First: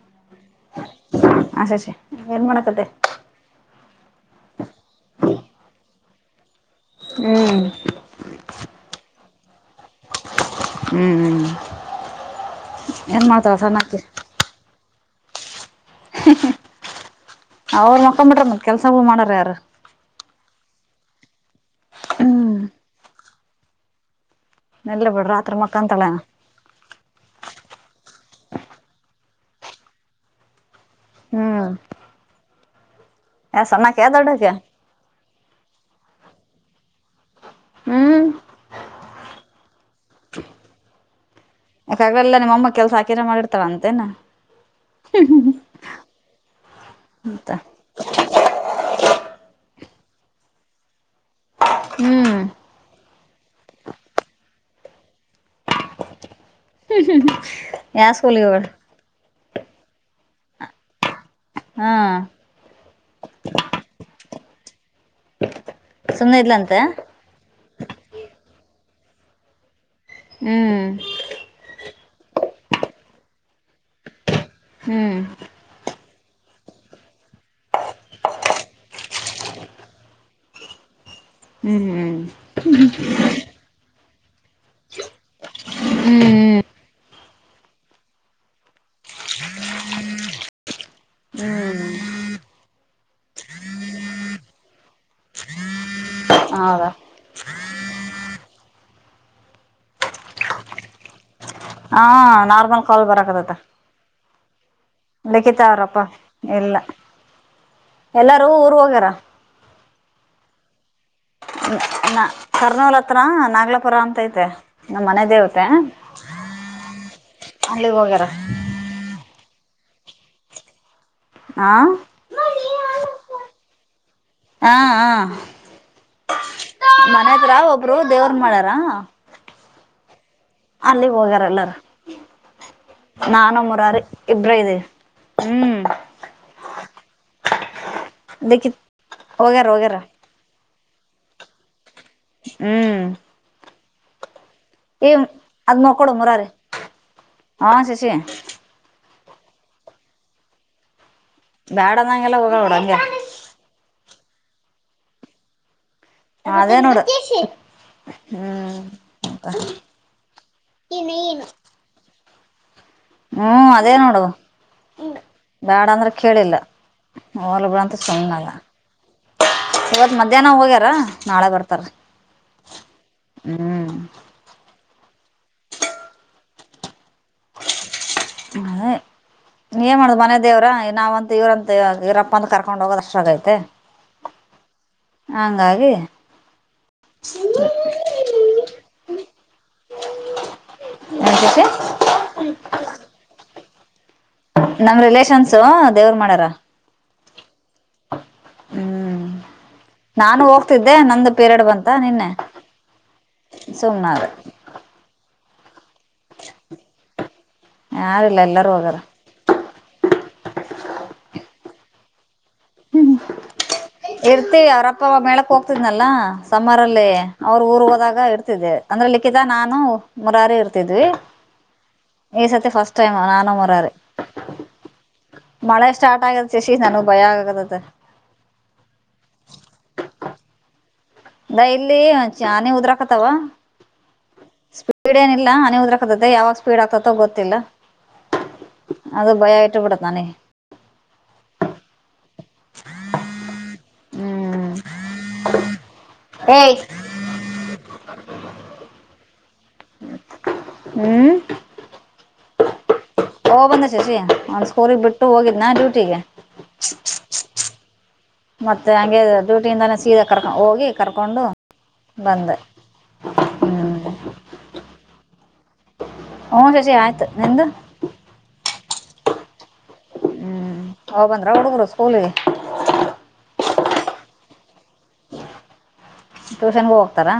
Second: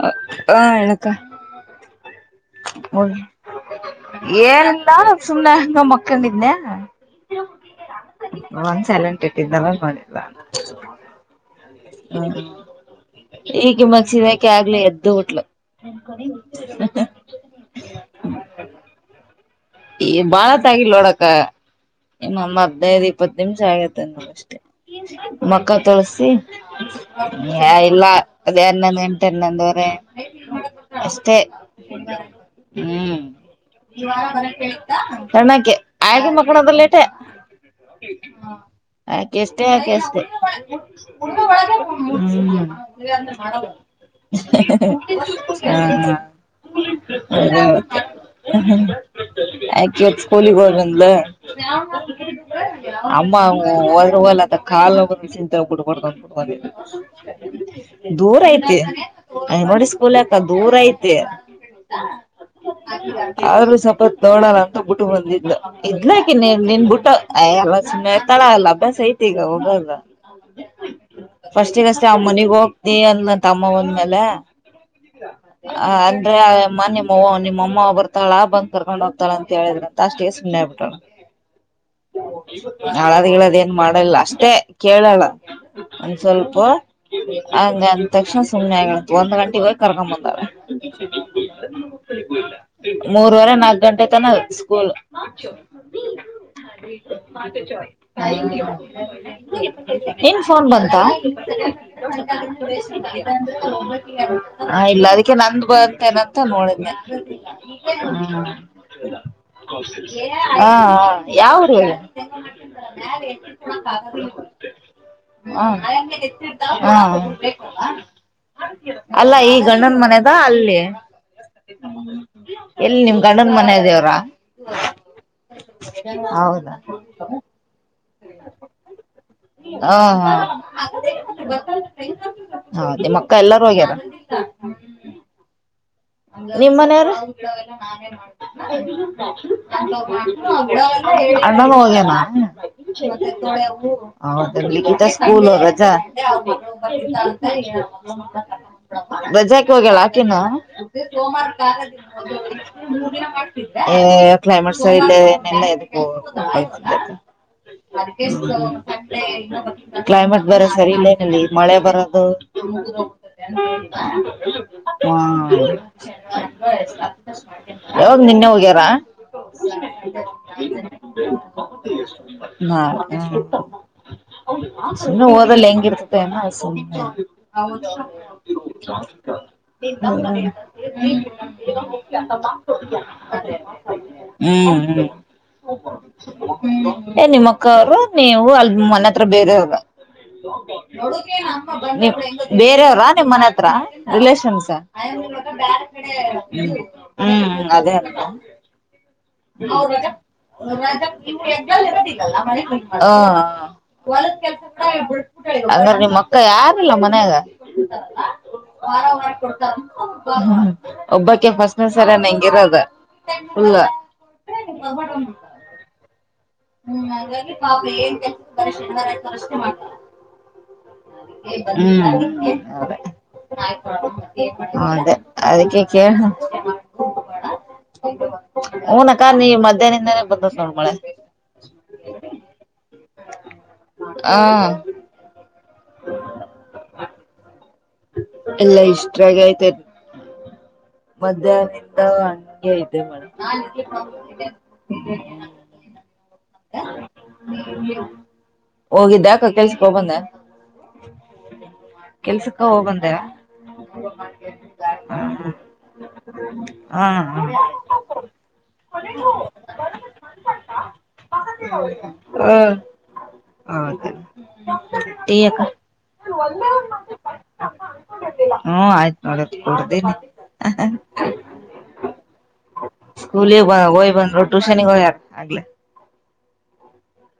ಹ ಹೇಳ್ ಅಕ್ಕ ಹ ಶಶಿ ಏನ್ ಮಾಡಕತ್ತೆ [unintelligible] ಏನಿಲ್ಲ ಸುಮ್ಮ್ನೆ ಅಂಗೇ ಮಲ್ಕೊಂಡಿದ್ನ ಹ್ಮ್ ಫೋನ್ ಚಾಲೆಂಟ್ ಇಟ್ಟಿದ್ನಲ್ಲ ನೋಡಿಲ್ಲ ಹ್ಮ್ ಹ್ಮ್ ಹ್ಮ ಏನ್ ಮಾಡ್ತಾಳ ಈಗ ಸಣ್ಣಾಕಿ ಮಗ್ಸಿದಾಕೆ ಆಗ್ಲಿ ಎದ್ದು ಬಿಟ್ಲು ಅವ್ರು ಮಕ್ಕಕೊಂಬಿಟ್ರ ಕೆಲ್ಸ [unintelligible] ಮಾಡಾರ ಯಾರ ಈ ಬಾಳತ್ತ್ ಆಗಿಲ್ ನೋಡಕ್ಕ ಹ್ಮ್ ಇನ್ನೊಮ್ಮ್ ಹದಿನೈದ್ ಇಪ್ಪತ್ ನಿಮಿಷ ಆಗೇತ್ತ ನೋಡಷ್ಟ ಎಲ್ಲ ಬಿಡ್ರ ರಾತ್ರಿ ಮಕ ಮಕ್ಕಂತಳ ತೊಳ್ಸಿ ಎ ಇಲ್ಲ ಅದೇ ಹನ್ನೊಂದದ್ [unintelligible] ಎಂಟು ಅನ್ನಂದವ್ರ ಅಷ್ಟ ಹ್ಮ್ ಹ್ಮ್ ಯ ಸಣ್ಣಾಕ್ಯ ದೊಡ್ಡಾಕ್ಯ [inaudible] [unintelligible] ಸ್ಣಕ್ಕೆ ಆಯಕು ಮಕ್ಕಳದಲ್ಲೇಟೆ ಹ್ಮ್ ಆಕೆ ಅಷ್ಟೇ ಯಾಕೆ ಅಷ್ಟೇ ಯಾಕಾಗ್ಲೆಲ್ಲ ನಿಮ್ಮಮ್ಮ ಕೆಲ್ಸ ಹ್ಮ ಹಾಕಿರ ಮಾಡಿರ್ತಾಳ ಅಂತೇನ [inaudible] ಮತ್ತ ಹ [unintelligible] ಆಕೆ ಈಗ್ ಸ್ಕೂಲ್ಗೆ ಹೋಗಿ ಬಂದ್ಳು ಹ್ಮ್ ಅಮ್ಮ ಹೋದ್ರ್ ಹೊಲ್ ಅದ [unintelligible] ಕಾಲ್ೋಗರು ವಿ ಚಿೋಗ್ಬಿಡ್ಬ ಯಾ ದೂರ ಸ್ಕೂಲಿಗೆ ಹೋಗಲ್ ಐತೆ ಅ [unintelligible] ನೋಡ ಸ್ಕೂಲ್ ಯಕ ದೂರ ಐತೆ ಹಾ ಆದ್ರೂ ಸಪ್ [unintelligible] ನೋಡೋಣ ಅಂತ ಬಿಟ್ಟು ಬಂದಿದ್ಲ್ ಇದ್ಲಾಕ ಸುಮ್ನೆ ನೀ ಇದ್ಲಂತೆ ನಿನ್ ಬುಟ್ ಅಯಲ್ಲ ಸುಮ್ ಇರ್ತಾಳ ಅಲ್ಲ ಅಭ್ಯಾಸ ಐತೆ ಈಗ ಹೋಗಲ್ಲ ಹ್ಮ್ ಫಸ್ಟಗಷ್ಟೇ ಅವ್ ಮನೆಗ್ ಹೋಗ್ತಿ ಅಂದ್ಳಂತೆ ಅಮ್ಮ ಒಂದ್ಮೇಲೆ ಹ್ಮ್ ಅ ಅಂದ್ರೆ ಅಮ್ಮ [unintelligible] ನಿಮ್ಮ ನಿಮ್ಮಮ್ಮ ಬರ್ತಾಳಾ ಬಂತ ಕರ್ಕೊಂಡ ಹೋಗ್ತಳ ಅಂತ ಹೇಳಿದ್ರ ಅಷ್ಟಿಗೆ ಸುಮ್ನೆಗ್ಬಿಟ್ಟಳ ಹ್ಮ್ ಹ್ಮ್ ಅಳದ್ ಗಿಳಾದ್ ಏನ್ ಮಾಡಲ್ಲ ಅಷ್ಟೇ ಕೇಳಲ್ಲ ಒಂದ್ ಸ್ವಲ್ಪ ಹ್ಮ್ ಹಂಗ ಅಂತ್ ತಕ್ಷಣ ಸುಮ್ನೆ ಆಗ ಒಂದ್ ಗಂಟೆಗ್ ಹೋಗ್ ಕರ್ಕೊ ಬಂದಳ ಹ್ಮ್ ಮೂರುವರೆ ನಾಕ್ ಗಂಟೆ ತನ ಸ್ಕೂಲ್ [inaudible] ಹೌದಾ ಹ್ಮ್ ಏನ್ ಫೋನ್ ಬಂತ ಹಾ ನಾರ್ಮಲ್ ಕಾಲ್ ಬರಕತತ್ತ ಹ ಇಲ್ಲ ಅದಕ್ಕೆ ಲಿಖಿತ ನಂದ ಅವ್ರಪ್ಪ ಇಲ್ಲ ಬಂತೇನೆ ಎಲ್ಲರೂ ಊರು ಹೋಗ್ಯಾರ [unintelligible] [inaudible] ಹಾ ಹ ನ- ನ ಯಾವ ಕರ್ನೂಲ್ ಹತ್ರ ಊರು ನಾಗ್ಲಾಪುರ ಅಂತ ಐತೆ ನಿಂದು ನಮ್ಮ ಮನೆ ದೇವತೆ ಹ್ಮ್ - ಅಲ್ಲಿಗೆ ಹ್ಮ್. ಹೋಗ್ಯಾರ ಅಲ್ಲ ಈ ಗಂಡನ ಮನಿದ ಅಲ್ಲಿ. ಆ. ಎಲ್ಲಿ ನಿಮ್ ಗಂಡನ್ ಮನೆ ದೇವ್ರಾ. ಆ ಆ ಹೌದಾ ಮನೆ ಹತ್ರ ಒಬ್ರು ದೇವ್ರ ಮಾಡಾರ. [inaudible] ಹೋಗ್ಯಾರ ಎಲ್ಲಾರು ನಿಮಕ್ಕ ನಾನು ಎಲ್ಲಾರು ಹೋಗ್ಯಾರ. ಮುರಾರಿ ಇಬ್ರ ಇದೀವಿ ಹ್ಮ್. ನಿಮ್ಮನೇವರು. ಬೇಕಿ ಹೋಗ್ಯಾರ ಹೋಗ್ಯಾರ ಅಣ್ಣಾನ ಹೋಗನಾ. ಹ್ಮ್. ಹಾ. ಈ ಸ್ಕೂಲ್ ಅದ್ ರಜೆ. ನೋಡ್ಕೊಡು ಮುರಾರಿ ಹಾ ಶಶಿ ಬಜಾಕ ಹೋಗ್ಯಲ್ಲ ಆಕನು. ಬ್ಯಾಡ ಅನ್ನಂಗೆಲ್ಲ ಹೋಗಲ್ಲ ನೋಡು ಹಂಗೆ ಕ್ಲೈಮೇಟ್ಸ್ ಇಲ್ಲೆಲ್ಲ ಎದುಕ್ಕ. ಹ ಅದೇನೋಡ. ಕ್ಲೈಮೇಟ್ ಬರ ಸರಿ ಇಲ್ಲೇನಲ್ಲಿ ಮಳೆ ಬರೋದು. ಹ್ಮ್ ಅದೇ ನೋಡು [inaudible] ಬ್ಯಾಡ ಅಂದ್ರ ಕೇಳಿಲ್ಲ ಹೋಗ್ಲಿ ಬಿಡು ಅಂತ ಯಾವಾಗ ನಿನ್ನೆ ಸುಮ್ನಾದ ಹೋಗ್ಯಾರ. ಇವತ್ ಮಧ್ಯಾಹ್ನ ಹೋಗ್ಯಾರ ನಾಳೆ ಬರ್ತಾರ ಹ್ಮ್ [unintelligible] ಸುಮ್ಮ ಓದಲ್ ಹೆಂಗಿರ್ತತೆ ಅಸಲಿಗೆ. ಅ ನೀ ಏ ಮಾಡುದು ಮನೆ ದೇವ್ರ. ನಾವ್ಂತ ಇವ್ರಂತ ಇವ್ರಪ್ಪ ಅಂತ ಕರ್ಕೊಂಡ್ ಹೋಗೋದ ಅಷ್ಟ ಆಗೈತೆ. ಹ್ಮ್ ಹ್ಮ್ ಹಂಗಾಗಿ. ಏ ನಿಮ್ಮಕ್ಕ ಅವರು ನೀವು ಅಲ್ ಮನೆ ಹತ್ರ ಬೇರೆವರು. ಏನ್ ಖುಷಿ ಬೇರೆಯವ್ರ ನಿಮ್ ಮನೆ ಹತ್ರ ರಿಲಷನ್ಸ್. ನಮ್ ರಿಲೇಷನ್ಸು ದೇವ್ರ ಮಾಡ್ಯಾರ ಹ್ಮ್ ಅದೇ. ಹ್ಮ್. [unintelligible] ನಾನು ಹೋಗ್ತಿದ್ದೆ ನಂದು ಪೀರಿಯಡ್ ಬಂತ ನಿನ್ನೆ ಸುಮ್ನಾದೆ ಅಂದ್ರ ನಿಮ್ಮ ಅಕ್ಕ ಯಾರಲ್ಲ ಮನ್ಯಾಗ. ಯಾರಿಲ್ಲ ಎಲ್ಲರೂ ಹೋಗ್ಯಾರ ಹ ಒಬ್ಬಕ್ಕೆ ಫಸ್ಟ್. ಹ ಸರ ನ ಹೆಂಗಿರೋದುಲ್ಲ. ಹೋಗ್ತಿದೆನಲ್ಲ. ಸಮ್ಮರ ಅಲ್ಲಿ ಅವ್ರರು ಊರ್ ಹೋದಾಗ ಇರ್ತಿದ್ದೇ ಅಂದ್ರೆ ಲಿಖಿತ ನಾನು ಮುರಾರಿ ಇರ್ತಿದ್ವಿ. ಈ ಸತಿ ಫಸ್ಟ್ ಅದೇ ಟೈಮ್ ನಾನ ಮರ್ರ ಅದೇ ಅದಕ್ಕೆ ಮಳೆ ಸ್ಟಾರ್ಟ್ ಆಗ. ಸಸಿ ನನು ಭಯ ಆಗದ ಅದ. ಹಊನ ಅಕ್ಕ ನೀ ಮಧ್ಯಾಹ್ನದಿಂದಾನೇ ಬಂದ ನೋಡ್ ಮಳೆ. ಅ ಇಲ್ಲಿ ಚಾನಿ ಉದ್ರಾಕತಾವ. ಆ ಸ್ಪೀಡ್ ಏಲ್ಲ ಹ ಉದ್ರರಕತತೆ ಯಾವಾಗ ಸ್ಪೀಡ್ ಆಗ್ತೋ ಗೊತ್ತಿಲ್ಲ. ಎಲ್ಲ ಅದು ಭಯ ಇಟ್ಟು ಬಿಡತಾನೇ. ಮಧ್ಯಾಹ್ನ ಇದ್ದವ. ಹ್ಮ್ [inaudible] ಏ. ಹೋಗಿದ್ದಕ್ಕ ಕೆಲ್ಸ. ಹೋಗಿ ಬಂದೇನ ಹ್ಮ್ ಕೆಲ್ಸಕ ಹೋಗ್ ಬಂದ್ಯಾ ಹೋಗ್ ಬಂದೆ ಶಶಿ ಅವ್ನ್ ಸ್ಕೂಲಿಗೆ ಹ ಬಿಟ್ಟು ಹ ಹೋಗಿದ್ನ ಡ್ಯೂಟಿಗೆ ಹಾ ಮತ್ತೆ ಹಂಗೆ ಡ್ಯೂಟಿಯಿಂದಾನೇ ಸೀದಾ ಕರ್ಕೊಂಡ ಹೋಗಿ ಕರ್ಕೊಂಡು ಬಂದೆ. ಅದೇ ಹ್ಞೂ ಟಿ ಅಕ್ಕಾ ಒಂದೇ ಶಶಿ ಒಂದು ಆಯ್ತು ನಿಂದು ಆಯ್ತು ನೋಡ ಕೂಡ [unintelligible] ಹುಂ ಹೋಗಿ ಬಂದ್ರಾ ಹುಡುಗರು ಸ್ಕೂಲಿಗೆ ಸ್ಕೂಲ್ ಗೆ ಹೋಗಿ ಬಂದು ಟ್ಯೂಷನಿಗೆ ಹೋಗಯಾಕ ಆಗ್ಲೇ ಟ್ಯೂಷನ್ಗೂ ಹೋಗ್ತಾರಾ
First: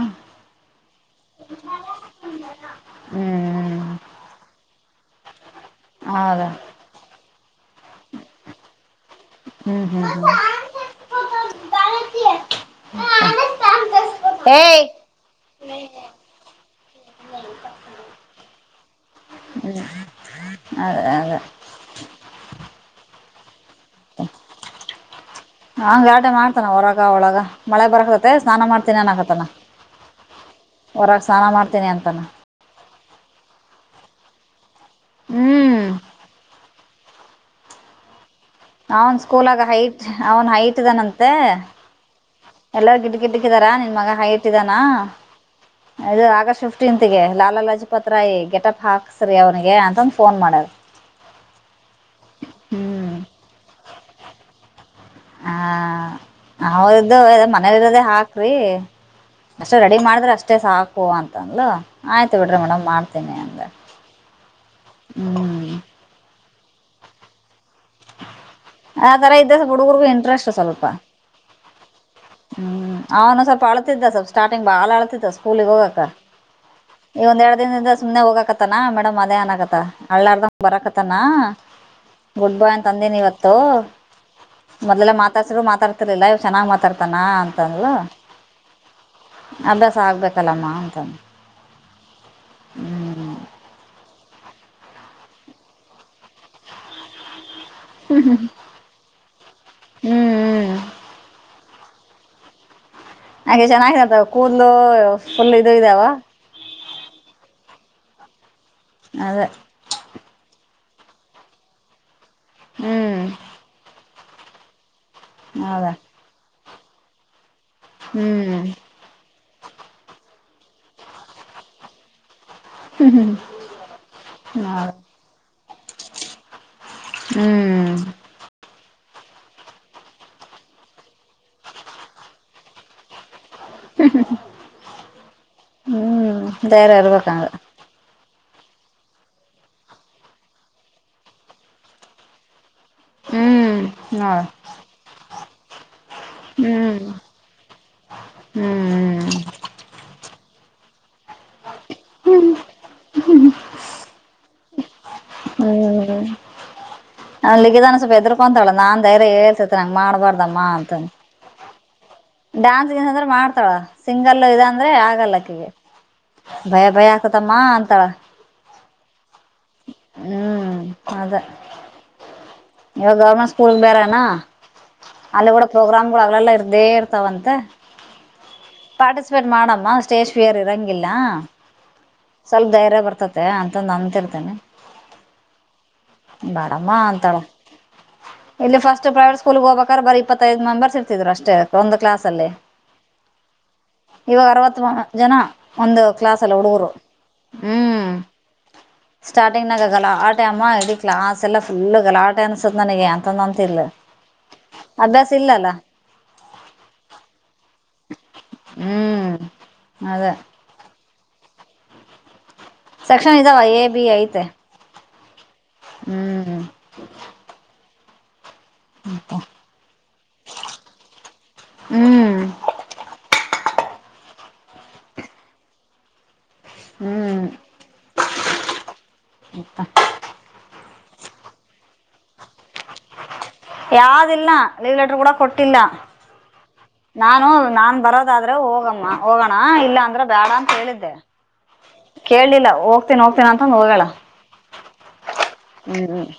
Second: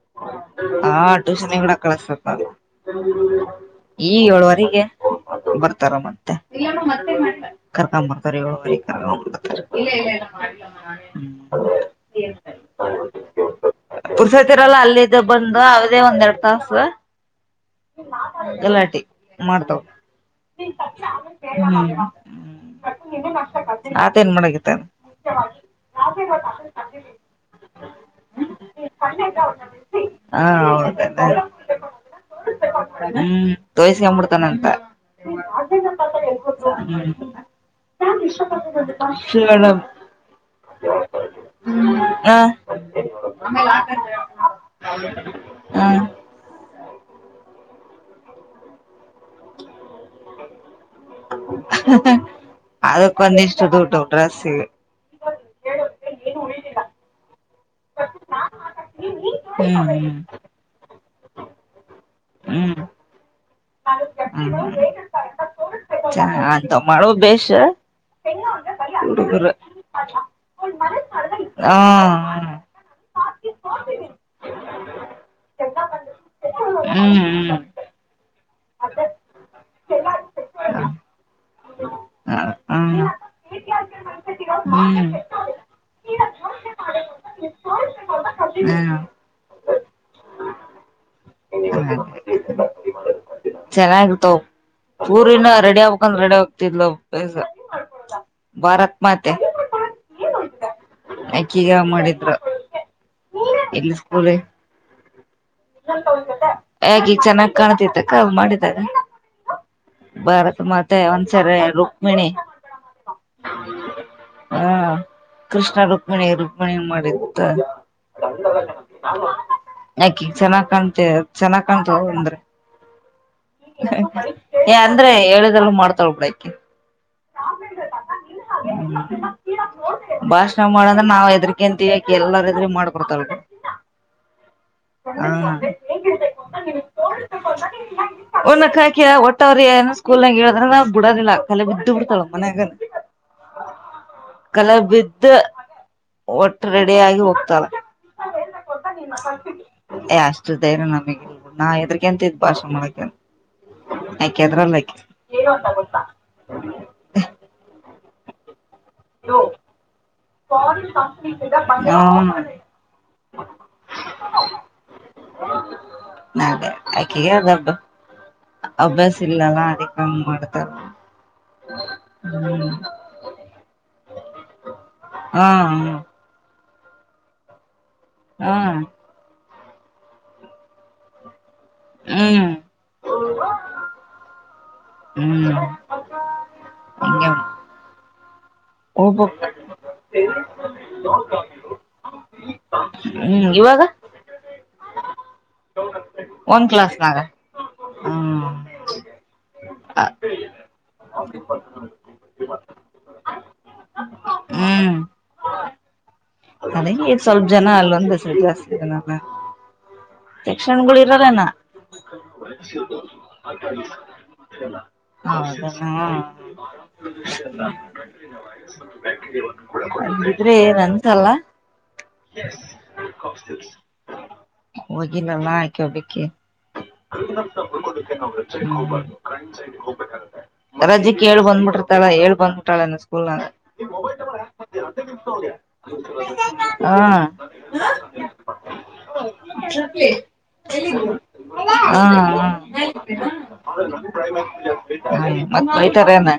ಹಾ ಟ್ಯೂಷನ್ ಕೂಡ ಅ ಕಳಿಸಿತಾರ ಹ್ಮ್ ಈ ಏಳುವರೆಗೆ ಬರ್ತಾರ ಮತ್ತೆ ಹೌದಾ [unintelligible] ಇಲ್ಲಾ ಹ್ಮ್ ಹ್ಮ್ ಹ್ಮ್ ಇಲ್ಲಾ ಮಾಡಿಲ್ಲ ಪುರುಸೊತ್ತಿರಲ್ಲಾ ಏಯ್ ಅಲ್ಲಿದ್ದ ಬಂದು ಅವದೇ ಒಂದ ಎರಡ್ ತಾಸು ಗಲಾಟಿ ಮಾಡ್ತವ [unintelligible] [unintelligible] ಅದ ಅದ ಹುಂ ಆತ ಏನ್ ಮಾಡಕಹತ್ತಾನ್ ಹಂಗ ಗಲಾಟೆ ಮಾಡ್ತಾನ ಹೊರಗ ಒಳಗ ಮಳೆ ಬರತತೆ ಸ್ನಾನ ಮಾಡ್ತನೇ ಆನಾಕತಾನ್ ಹಾ ಹೌದೆನ್ ಸ್ನಾನ ಮಾಡ್ತೀನಿ ಅಂತಾನ ಹ್ ತೋಯಸ್ಕಂಬಿಡ್ತಾನಂತ ಹ್ಮ್ [unintelligible] ಅವನ್ ಸ್ಕೂಲಾಗ ಹೈಟ್ ಅವನ್ ಹೈಟ್ ಇದಾನಂತೆ ಹಾ ಎಲ್ಲಾರೂ ಗಿಟಕಿಟ್ಟಕ್ಕಿದಾರ ನಿನ್ ಮಗಾ ಹೈಟ್ ಈದಾನ ಹಾ ಇದು ಆಗಸ್ಟ್ ಫಿಫ್ಟ್ ಪಿಪೀಟ್ಟಂತಿಗೆ ಲಾಲ ಲಜಪತ್ ರಾಯಿ ಗೆಟಪ್ ಹಾಕ್ಸ್ರಿ ಅವನಿಗೆ ಅಂತಂದು ಫೋನ್ ಮಾಡಾರ್ ಅದಕ್ಕ ಒಂದಿಷ್ಟು ದುಡ್ಡು ಡ್ರೆಸ್ಸಿಗೆ. ಹ ಅವ್ರ್ದು ಮನೇಲಿರೋದೆೇ ಹಾಕ್ರಿ ಹ್ಮ್ ಅಷ್ಟೇ ರೆಡಿ ಹ್ಮ್ ಮಾಡಿದ್ರೆ ಅಷ್ಟೇ ಸಾಕು ಅಂತಂದ್ಲು ಆಯ್ತು ಬಿಡ್ರಿ ಮೇಡಮ್ ಮಾಡ್ತೀನಿ ಅಂದೆ ಹೂ ಹ್ಮ್ ಚೆನ್ನಾಗಿ ಮಾಡುದು ಬೇಸ್ ಆ ತರಾ ಇದ್ದ ಹುಡುರ್ಗೂ ಇಂಟ್ರೆಸ್ಟ್ ಸ್ವಲ್ಪ್ ಹ ಹು ಹುಂ ಅವನು ಸ್ವಲ್ಪ ಅಳತ್ತಿದ್ದ ಸ್ವಲ್ಪ್ ಸ್ಟಾರ್ಟಿಂಗ್ ಬಾಳ ಅಳತಿದ್ದಾ ಸ್ಕೂಲಿಗೆ ಹೋಗಕೆ ಹ್ಮ್ ಈಗ ಒಂದ್ ಹ್ಮ್ ಎರಡು ದಿನದಿಂದ ಸುಮ್ನೆ ಹೋಗಾಕತ್ತ ಮೇಡಮ್ ಅದೇ ಅನಾಗತ್ತ ಅಳ್ಳಾರದ್ ಬರಕತನಾ ಗುಡ್ ಬಾಯ್ ಅಂತಾ ಹ್ಮ್ ಹ್ಮ್ ತಂದೆನ ಇವತ್ತು ಮೊದಲ ಮಾತಡ್ಸಿದ್ರು ಮಾತಾಡುತ್ತಿರಲ್ಲಿಲ್ಲಾ ಇವಾಗ ಚೆನ್ನಾಗಿ ಮಾತಾಡ್ತಾನ ಅಂತಂದ್ಲೂ ಹುಂ ಅಭ್ಯಾಸ ಆಗ್ಬೇಕಲ್ಲಮ್ಮ ಅಂತಂದೇ [unintelligible] ಹುಂ ಚೆನ್ನಾಗಿತಾವ ಊರಿನ ರೆಡಿ ಆಗ್ಕಂದ ರೆಡಿ ಆಗ್ತಿದ್ಲು ಬ್ಯಸ ಭಾರತ ಮಾತೆ ಹುಂ ಅಕ್ಕಿಗೆ ಮಾಡಿದ್ರ ಆಕೆ ಚೆನ್ನಾಗಿ ಇದಾಳೆ ಕೂದಲು ಫುಲ್ ಇದು ಇದ್ದಾವೆ ಹೇಗಿ ಚೆನ್ನಾಗ್ ಕಾಣತಿತ್ತಕ್ಕ ಅವ ಮಾಡಿದಾಗ ಅದ ಭಾರತ್ ಮಾತೆ ಒಂದ್ಸರೆ ರುಕ್ಮಿಣಿ ಹ್ಮ್ ಹಾ ಕೃಷ್ಣ ಹೌದಾ ರುಕ್ಮಿಣಿ ರುಕ್ಮಿಣಿ ಮಾಡಿತ್ತ ಹ್ಞೂ ಆಕಿ ಚೆನ್ನಾಗ್ ಕಾಣ್ತೆ ಚೆನ್ನಾಗ ಕಾಣ್ತೇ ಅಂದ್ರೆ ಹ್ಮ್ ಹ್ಮ್ ಏ ಅಂದ್ರೆ ಹೇಳಿದಲ್ ಮಾಡ್ತಾಳ ಬಿಡಕಿ ಹ್ಮ್ ಹ್ಮ್ ಭಾಷಣ ಮಾಡಂದ್ರೆ ನಾವ್ ಹೆದರಿಕೆಂತವಿ ಆಕಿ ಎಲ್ಲಾರ ಎದ್ರ ಮಾಡ್ಬತಲ್ [unintelligible] ಹ್ಞೂ ಹೇಗಿರ್ಬೇಕು ಅಂತ ನೀ ಧೈರ್ಯ ತೋರ್ಬೇಕ ಇರ್ಬೇಕಂದ್ರೆ ಅಂತ ಒಣಕ್ಕ ಹಾಕಿ ಒಟ್ಟವ್ರ ಏನ ಸ್ಕೂಲ್ನಂಗ ಹೇಳದ್ರ ನಾವ್ ಬಿಡೋದಿಲ್ಲ ಕಲೆ ಬಿದ್ದ್ ಬಿಡ್ತಾಳ ಮನ್ಯಾಗ ಹ್ಞೂ ನೋಡು ಕಲಬಿದ್ದ ಒಟ್ಟ ಹ್ಞೂ ರೆಡಿ ಆಗಿ ಹೋಗ್ತಳ ಹ್ಞೂ ಏ ಅಷ್ಟು ಧೈರ್ಯ ನಮಗೆ ನಾ ಎದ್ರಕಂತ ಇದ್ ಭಾಷೆ ಮಾಡಕ ಯಾಕೆ ಎದ್ರಲಾ ಆಕಿ [unintelligible] ಅವನ್್ಿಗದಾನ ಸ್ವಪ ಎದ್ರಕೊಂತಳ [unintelligible] ನಾನ್ ೈ್ಯ ಹೇಳ್ತತೆ ನಂಗ ಮಾಡಬಾರ್ದ ಅಮ್ಮ ಅಂತ ಹಾ ಡಾನ್ಸ್ ಗಿನ್ಸ್ ಅಂದ್ರೆ ಮಾಡ್ತಾಳ ಸಿಂಗಲ್ಲ ಇದ ಅಂದ್ರೆ ಆಗಲ್ಲಕ್ಕಗೆ ಅದೇ ಭಯ ಭಯ ಆಕಿಗೆ ಆಕತಮ್ಮ ಅದ ಅಂತಳ ಅಭ್ಯಾಸ ಇಲ್ಲಲ್ಲ ಅದಕ್ಕ ಮಾಡತಾರೆ ಅದ ಹ್ಮ ಇವಾಗ ಗೌರ್ಮೆಂಟ್ ಸ್ಕೂಲ್ ಬೇರೆನಾ ಹಾ ಅಲ್ಲಿ ಕೂಡ ಪ್ರೋಗ್ರಾಮ್ ಗಳು ಅವಗಳೆಲ್ಲಾ ಇರ್ದೇ ಇರ್ತಾವಂತ ಹಾ ಪಾರ್ಟಿಸಿಪೇಟ್ ಮಾಡಮ್ಮ ಸ್ಟೇಜ್ ಫಿಯರ್ ಇರಂಗಿಲ್ಲ ಹ್ಮ್ ಹ್ಮ್ ಸ್ವಲ್ಪ ಧೈರ್ಯ ಬರ್ತತೆ ಅಂತಂದು ಅಂತಿರ್ತಾನೆ ಹ್ಮ್ ಬ್ಯಾಡಮ್ಮ ಹಂಗೆ ಅಂತಾಳ ಇಲ್ಲಿ ಫಸ್ಟ್ ಪ್ರೈವೇಟ್ ಹೋಗ್ಬಕ್ ಸ್ಕೂಲ್ ಗೆ ಹೋಗಬೇಕ್ರ ಬರ ಇಪ್ಪತ್ತೈದು ಮೆಂಬರ್ಸ್ ಇರ್ತಿದರು ಅಷ್ಟೇ ಒಂದು ಕ್ಲಸ್ ಅಲ್ಲಿ ಹ್ಮ್ ಇವಾಗ ಇವಾಗ ಅರವತ್ ಜನ ಒಂದು ಕ್ಲಾಸ್ ಲಿ ಒಂದ್ ಹುಡುಗರು ಕ್ಲಾಸ್ನಾಗ ಹ್ಮ್ ಸ್ಟಾರ್ಟಿಂಗ್ನ ಗಲಾಟೆ ಅಮ್ಮ ಇಡಿ ಕ್ಲಾಸೆಲ್ಲ ಫುಲ್ ಗಲಾಟ [unintelligible] ಅನ್ಸತ್ ನನಗೆ ಅಂತಂದಂತ ಇಲ್ ಅಭ್ಯಾಸ ಇಲ್ಲಲ್ಲ ಅದ ಈ ಸ್ವಲ್ಪ ಜನ ಅಲ್ಲೊಂದು ಜಾಸ್ತಿ ಇದನಲ್ಲ ಹ್ಮ್ ಅದೇ ಣ [unintelligible] [inaudible] ಸೆಕ್ಷನ್ ಇದಾವ ಎ ಬಿ ಐತೆ ಹ್ಮ್ ಹ್ಮ್ [inaudible] ಅಂಗಿದ್ರೆ ಏನ್ ಅನ್ಸಲ್ಲ ಹ್ಮ್ ಹೋಗಿಲ್ಲ ನಾ [unintelligible] ಆಕಬೇಕಕ್ಕೆ [unintelligible] ಹ್ಮ್ ಕಕ್ಕೆ ನವುೈ ಹೋಗಬಾರ್ದು ಕಂಡ್ ಹೋಗ್ಬೇಕಾಗುತ್ತೆ ರಜೆಕ್ ಹೆಳ್ ಹೇಳ್ಬಬನ್ಬಿಟ್ಟಿರ್ತಿಳ ಹೇಳ್ಬನ್ಬಿಟ್ಟಾಳ ಸ್ಕೂಲ್ ನಾಗ ಯಾವಿಲ್ಲ ಲೀವ್ ಲೆಟರ್ ಕೂಡ ಕೊಟ್ಟಿಲ್ಲ ಹ [inaudible] ನಾನು ನಾನ್ ಬರೋದಾದ್ರೆ ಹೋಗಮ್ಮ ಹೋಗೋಣ ಇಲ್ಲ ಅಂದ್ರ ಬೇಡ ಅಂತ ಹೇಳಿದ್ದೆ ಹಾ ಕೇಳಿಲ್ಲ ಹೋಗ್ತನಿ ಹೋಗ್ತೀನ ಅಂತಂದು ಹೋಗ್ಯಾಳ ಹ್ಮ್ [inaudible] ಹಾ ಮತ್ ಹ್ಮ್ ಬೈತಾರೆನ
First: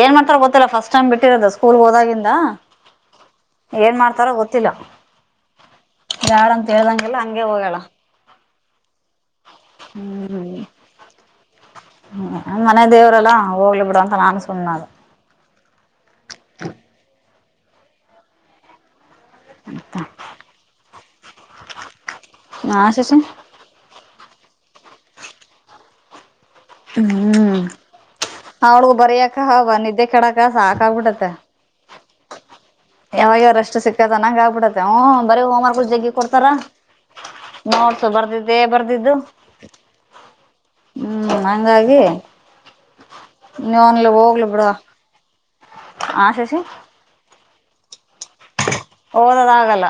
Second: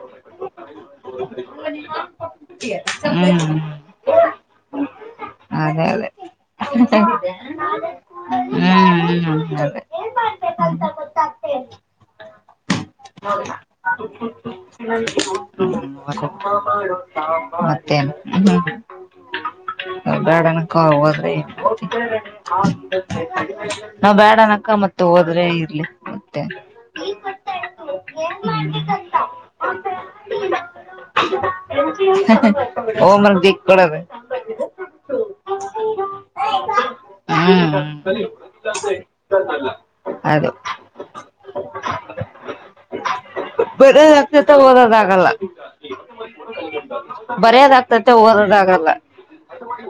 ಏನ್ ಮಾಡ್ತಾರ ಗೊತ್ತಿಲ್ಲ ಫಸ್ಟ್ ಟೈಮ್ ಬಿಟ್ಟಿರೋದು ಸ್ಕೂಲ್ಗೆ ಹೋದಾಗಿಂದ ಹ್ಮ್ ಏನ್ ಮಾಡ್ತಾರ ಗೊತ್ತಿಲ್ಲ ಅದೇ ಯಾರಂತ ಹೇಳ್ದಂಗೆಲ್ಲ ಹಂಗೆ ಹೋಗಲ್ಲ ಹ್ಮ್ ಹ್ಮ್ ಅಂತದೆ. ಹ್ಮ್ ಹ್ಮ ನನ್ ಮನೆ ದೇವ್ರಲ್ಲ ಹೋಗ್ಲಿ ಬಿಡ ಅಂತ ನನ್ ಸುಮ್ ಹ ಮತ್ತೆ ನು. ಬ್ಯಾಡನಕ್ಕ ಹಾ ಶಶಿ [unintelligible] ನಾವ್ ಬ್ಯಾಡನ ಅಕ್ಕ ಮತ್ ಹೋದ್ರೆ ಇರ್ಲಿ. ಮತ್ತೆ ಹ್ಮ್ ಅವ್ಳಿಗು ಬರಿಯಕ ಹ ನಿದ್ದೆ ಕೆಡಕ ಸಾಕ ಆಬಿಟ್ಟತ್ತ. ಹ [unintelligible] ಯಾವಾಗ ಯವಾಗ ರಷ್ಟ್ ಸಿಕ್ಕತ ಅನ್ನಂಗ್ ಆಕ್ಬಿಡತ್ತೆವ್ ಬರೀ ಹೋಮವರ್ಕ್. ಮೂರ್ ಜಗ್ಗಿ ಕೊಡ್ತಾರ ಹ್ಮ್ ನೋಡ್ಸು ಬರ್ದಿದ್ದೆ ಬರ್ದಿದ್ದು. ಅದು ಹ್ಮ್ ಹಂಗಾಗಿ. ಬರೆ ನೀವನ್ಲಿ ಆಗ್ತತ ದೆ ಓದಕ್ ಅಗಲ್ಲ. ಹಾ ಶಶಿ. ಬರ್ಯೋದ್ ಆಗ್ತೈತೆ ಓದೋದ ಆಗಲ್ಲ. ಓದೋದ ಆಗಲ್ಲ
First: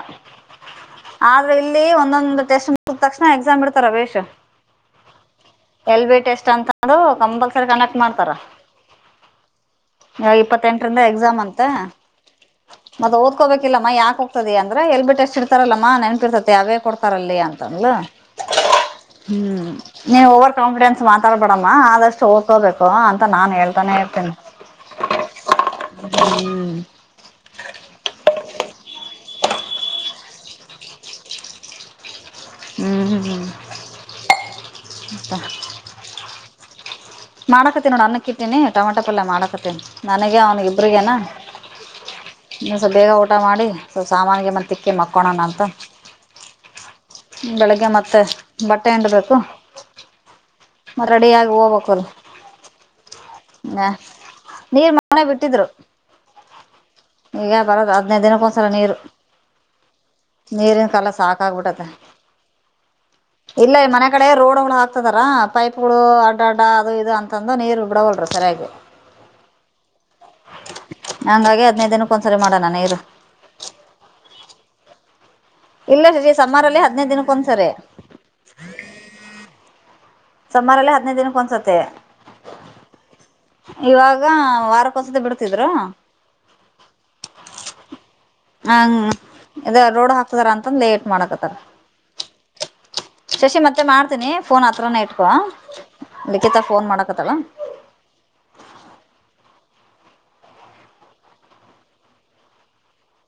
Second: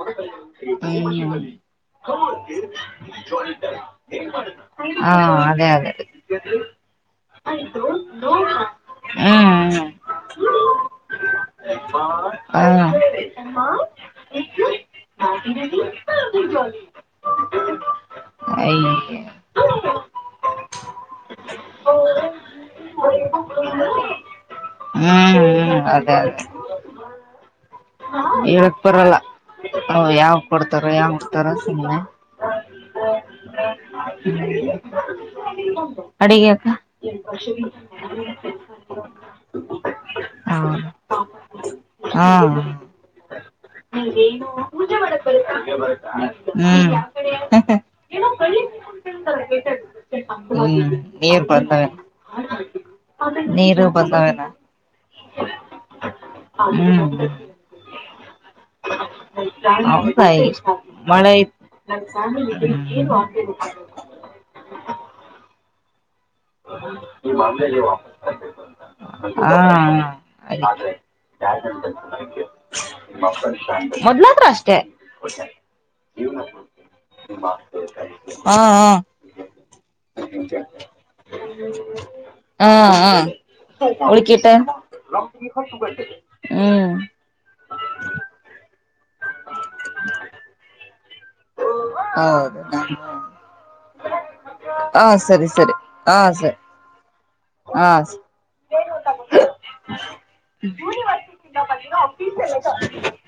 ಮಿ ಮಿ ಆದ್ರೆ ಇಲ್ಲಿ ಒಂದೊಂದು ಟೆಸ್ಟ್ ಮುಗಿದ ತಕ್ಷಣ ಎಕ್ಸಾಮ್ ಇಡ್ತಾರ ಬೇಷ್ [unintelligible] ಹಾ ಅದೇ ಅದೇ ಎಲ್ ಬಿ ಟೆಸ್ಟ್ ಅಂತಂದು [unintelligible] ಹ್ಮ್ ಹ್ಮ್ [unintelligible] ಇ ಇಪ್ಪತ್ತೆಂಟರಿಂದ ಎಕ್ಸಾಮ್ ಅಂತೆ ಹ್ಮ್ ಮತ್ ಹಾ ಓದ್ಕೋಬೇಕಿಲ್ಲಮ್ಮ ಯಾಕ್ ಹಾಕ್ ಹೋಗತದ ಅಂದ್ರ ಎಲ್ ಬಿಟ್ಟು ಎಷ್ಟು ಇಡ್ತಾರಲ್ಲಮ್ಮಾ ನೆನ್ಪಿಡ್ತತಿ ಅವೇ ಕೊಡ್ತಾರ ಅಲ್ಲಿ ಅಂತನ್ಲ. ಅಯ್ ಹ್ಮ್ ನೀವು ಓವರ್ ಕಾನ್ಫಿಡೆನ್ಸ್ ಮಾತಾಡ್ಬೇಡಮ್ಮ ಆದಷ್ಟು ಹೋಗ್ಕೋಬೇಕು ಅಂತ ನಾನ್ ಹೇಳ್ತಾನೇ ಇದ್ದೆ. ಹ್ಮ್ ಹ್ಮ್ ಅದೇ [unintelligible] ಅದೇ ಹ್ಮ್ ಹೇಳಕ್ ಬರಲ್ಲ ಯಾವ ಕೊಡ್ತಾರ ಯಾವ ಮಾಡ್ತಾರ ಸುಮ್ಮ್ನೆ. ಹ್ಮ್ ಹ್ಮ್ [unintelligible] ಅಡಿಗೆ ಅಕ್ಕ ಮಾಡಕತ್ತಿನ್ ನೋಡ ಅನ್ನಕ್ಕ ಇಟ್ಟಿನಿ ಟೊಮೆಟೊ ಪಲ್ಯ ಮಾಡಕತ್ತ ನನಗೆ ಅವ್ನಿಗೆ ಹೌದು ಇಬ್ರಗೇನಾ. ಹಾ ಇನ್ನಂದು ಸ್ ಬೇಗ ಊಟ ಮಾಡಿ. ಸ್ವಲ್ಪ ಗೆ ನು ಸಾಮಾನಿಗೆ ಮತ್ತ ತಿಕ್ಕಿ ಪೂಜೆ ಮಾಡಕ್ ಬಂದ್ರ ಮಕ್ಕೋಳೋಣ ಅಂತ [unintelligible] ಬೆಳಿಗ್ಗೆ ಮತ್ತೆ ಬಟ್ಟೆ ಹಿಂಡಬೇಕು ಹ್ಮ ಮತ್ ರೆಡಿಯಾಗಿ ಹೋಗ್ಬೇಕಲ್ [unintelligible] ನೀರು ಬಂದವೆನಾ ನೀರ್ ಮನೆ ಹ್ಮ್. ಎ ಬಾರದ್ ಆತ್ ಹದಿನೈದ್ ದಿನಕ್ಕೋಸರ ನೀರು. ಹತಾಯ ನೀರಿನ ಕಾಲ ಮಳೆ ಸಾಕಾಗ್ಬಿಟ್ಟತೆ ಇಲ್ಲ ಮನೆ ಈ [unintelligible] ಕಡೆ ರೋಡ್ಗಳು ಹಾಕ್ತದಾರ ಪೈಪ್ ಗಳು ಅಡ್ಡ ಅಡ್ಡ ಅದು ಇದು ಅಂತಂದು ನೀರ್ ಬಿಡವಲ್ರ ಸರಿಯಾಗಿ. ಹ್ಮ ಹಂಗಾಗಿ ಹದ್ನೈದು ದಿನಕ್ಕೆ ಒಂದ್ಸರಿ ಮಾಡೋಣ ನೀರು [unintelligible] ಮೊದ್ಲತ್ರ ಅಷ್ಟೆ. ಇಲ್ಲ ಶಶಿ ಸಮ್ಮರ್ ಅಲ್ಲೆ ಹದಿನೈದ ದಿನಕ್ ಒಂದ್ಸರಿ. ಹಾ ಹಾ ಸುಮ್ಮಾರಲ್ಲೆ ಹದ್ನೈದು ದಿನಕ್ ಒನ್ಸ ಸಾರಿ. ಹ್ಮ ಹ್ಮ್ ಉಳ್ ಕಿಟ್ಟೆ ವಾರಕ್ಕೊಂದ್ಸತಿ ಬಿಡ್ತಿದ್ರು ಹ್ಮ್ ಹ ಇದ ರೋಡ್ ಹಾಕ್ತದಾರ ಅಂತಂದ ಲೇಟ್ ಮಾಡಕತ್ತಾರ. ಹೌದ. ಶಶಿ ಮತ್ತೆ ಮಾಡ್ತೀನಿ ಫೋನ್ ಹತ್ರನೇ ಇಟ್ಕೊ ಸರಿ ಲಿಖಿತ ಫೋನ್ ಮಾಡಕತ್ತಲ್ಲ. ಹ್ಮ ಯೂನಿವರ್ಸಿಟಿಯಿಂದ ಬಂದಿರೋ ಆಫೀಷಿಯಲ್ ಲೆಟರ್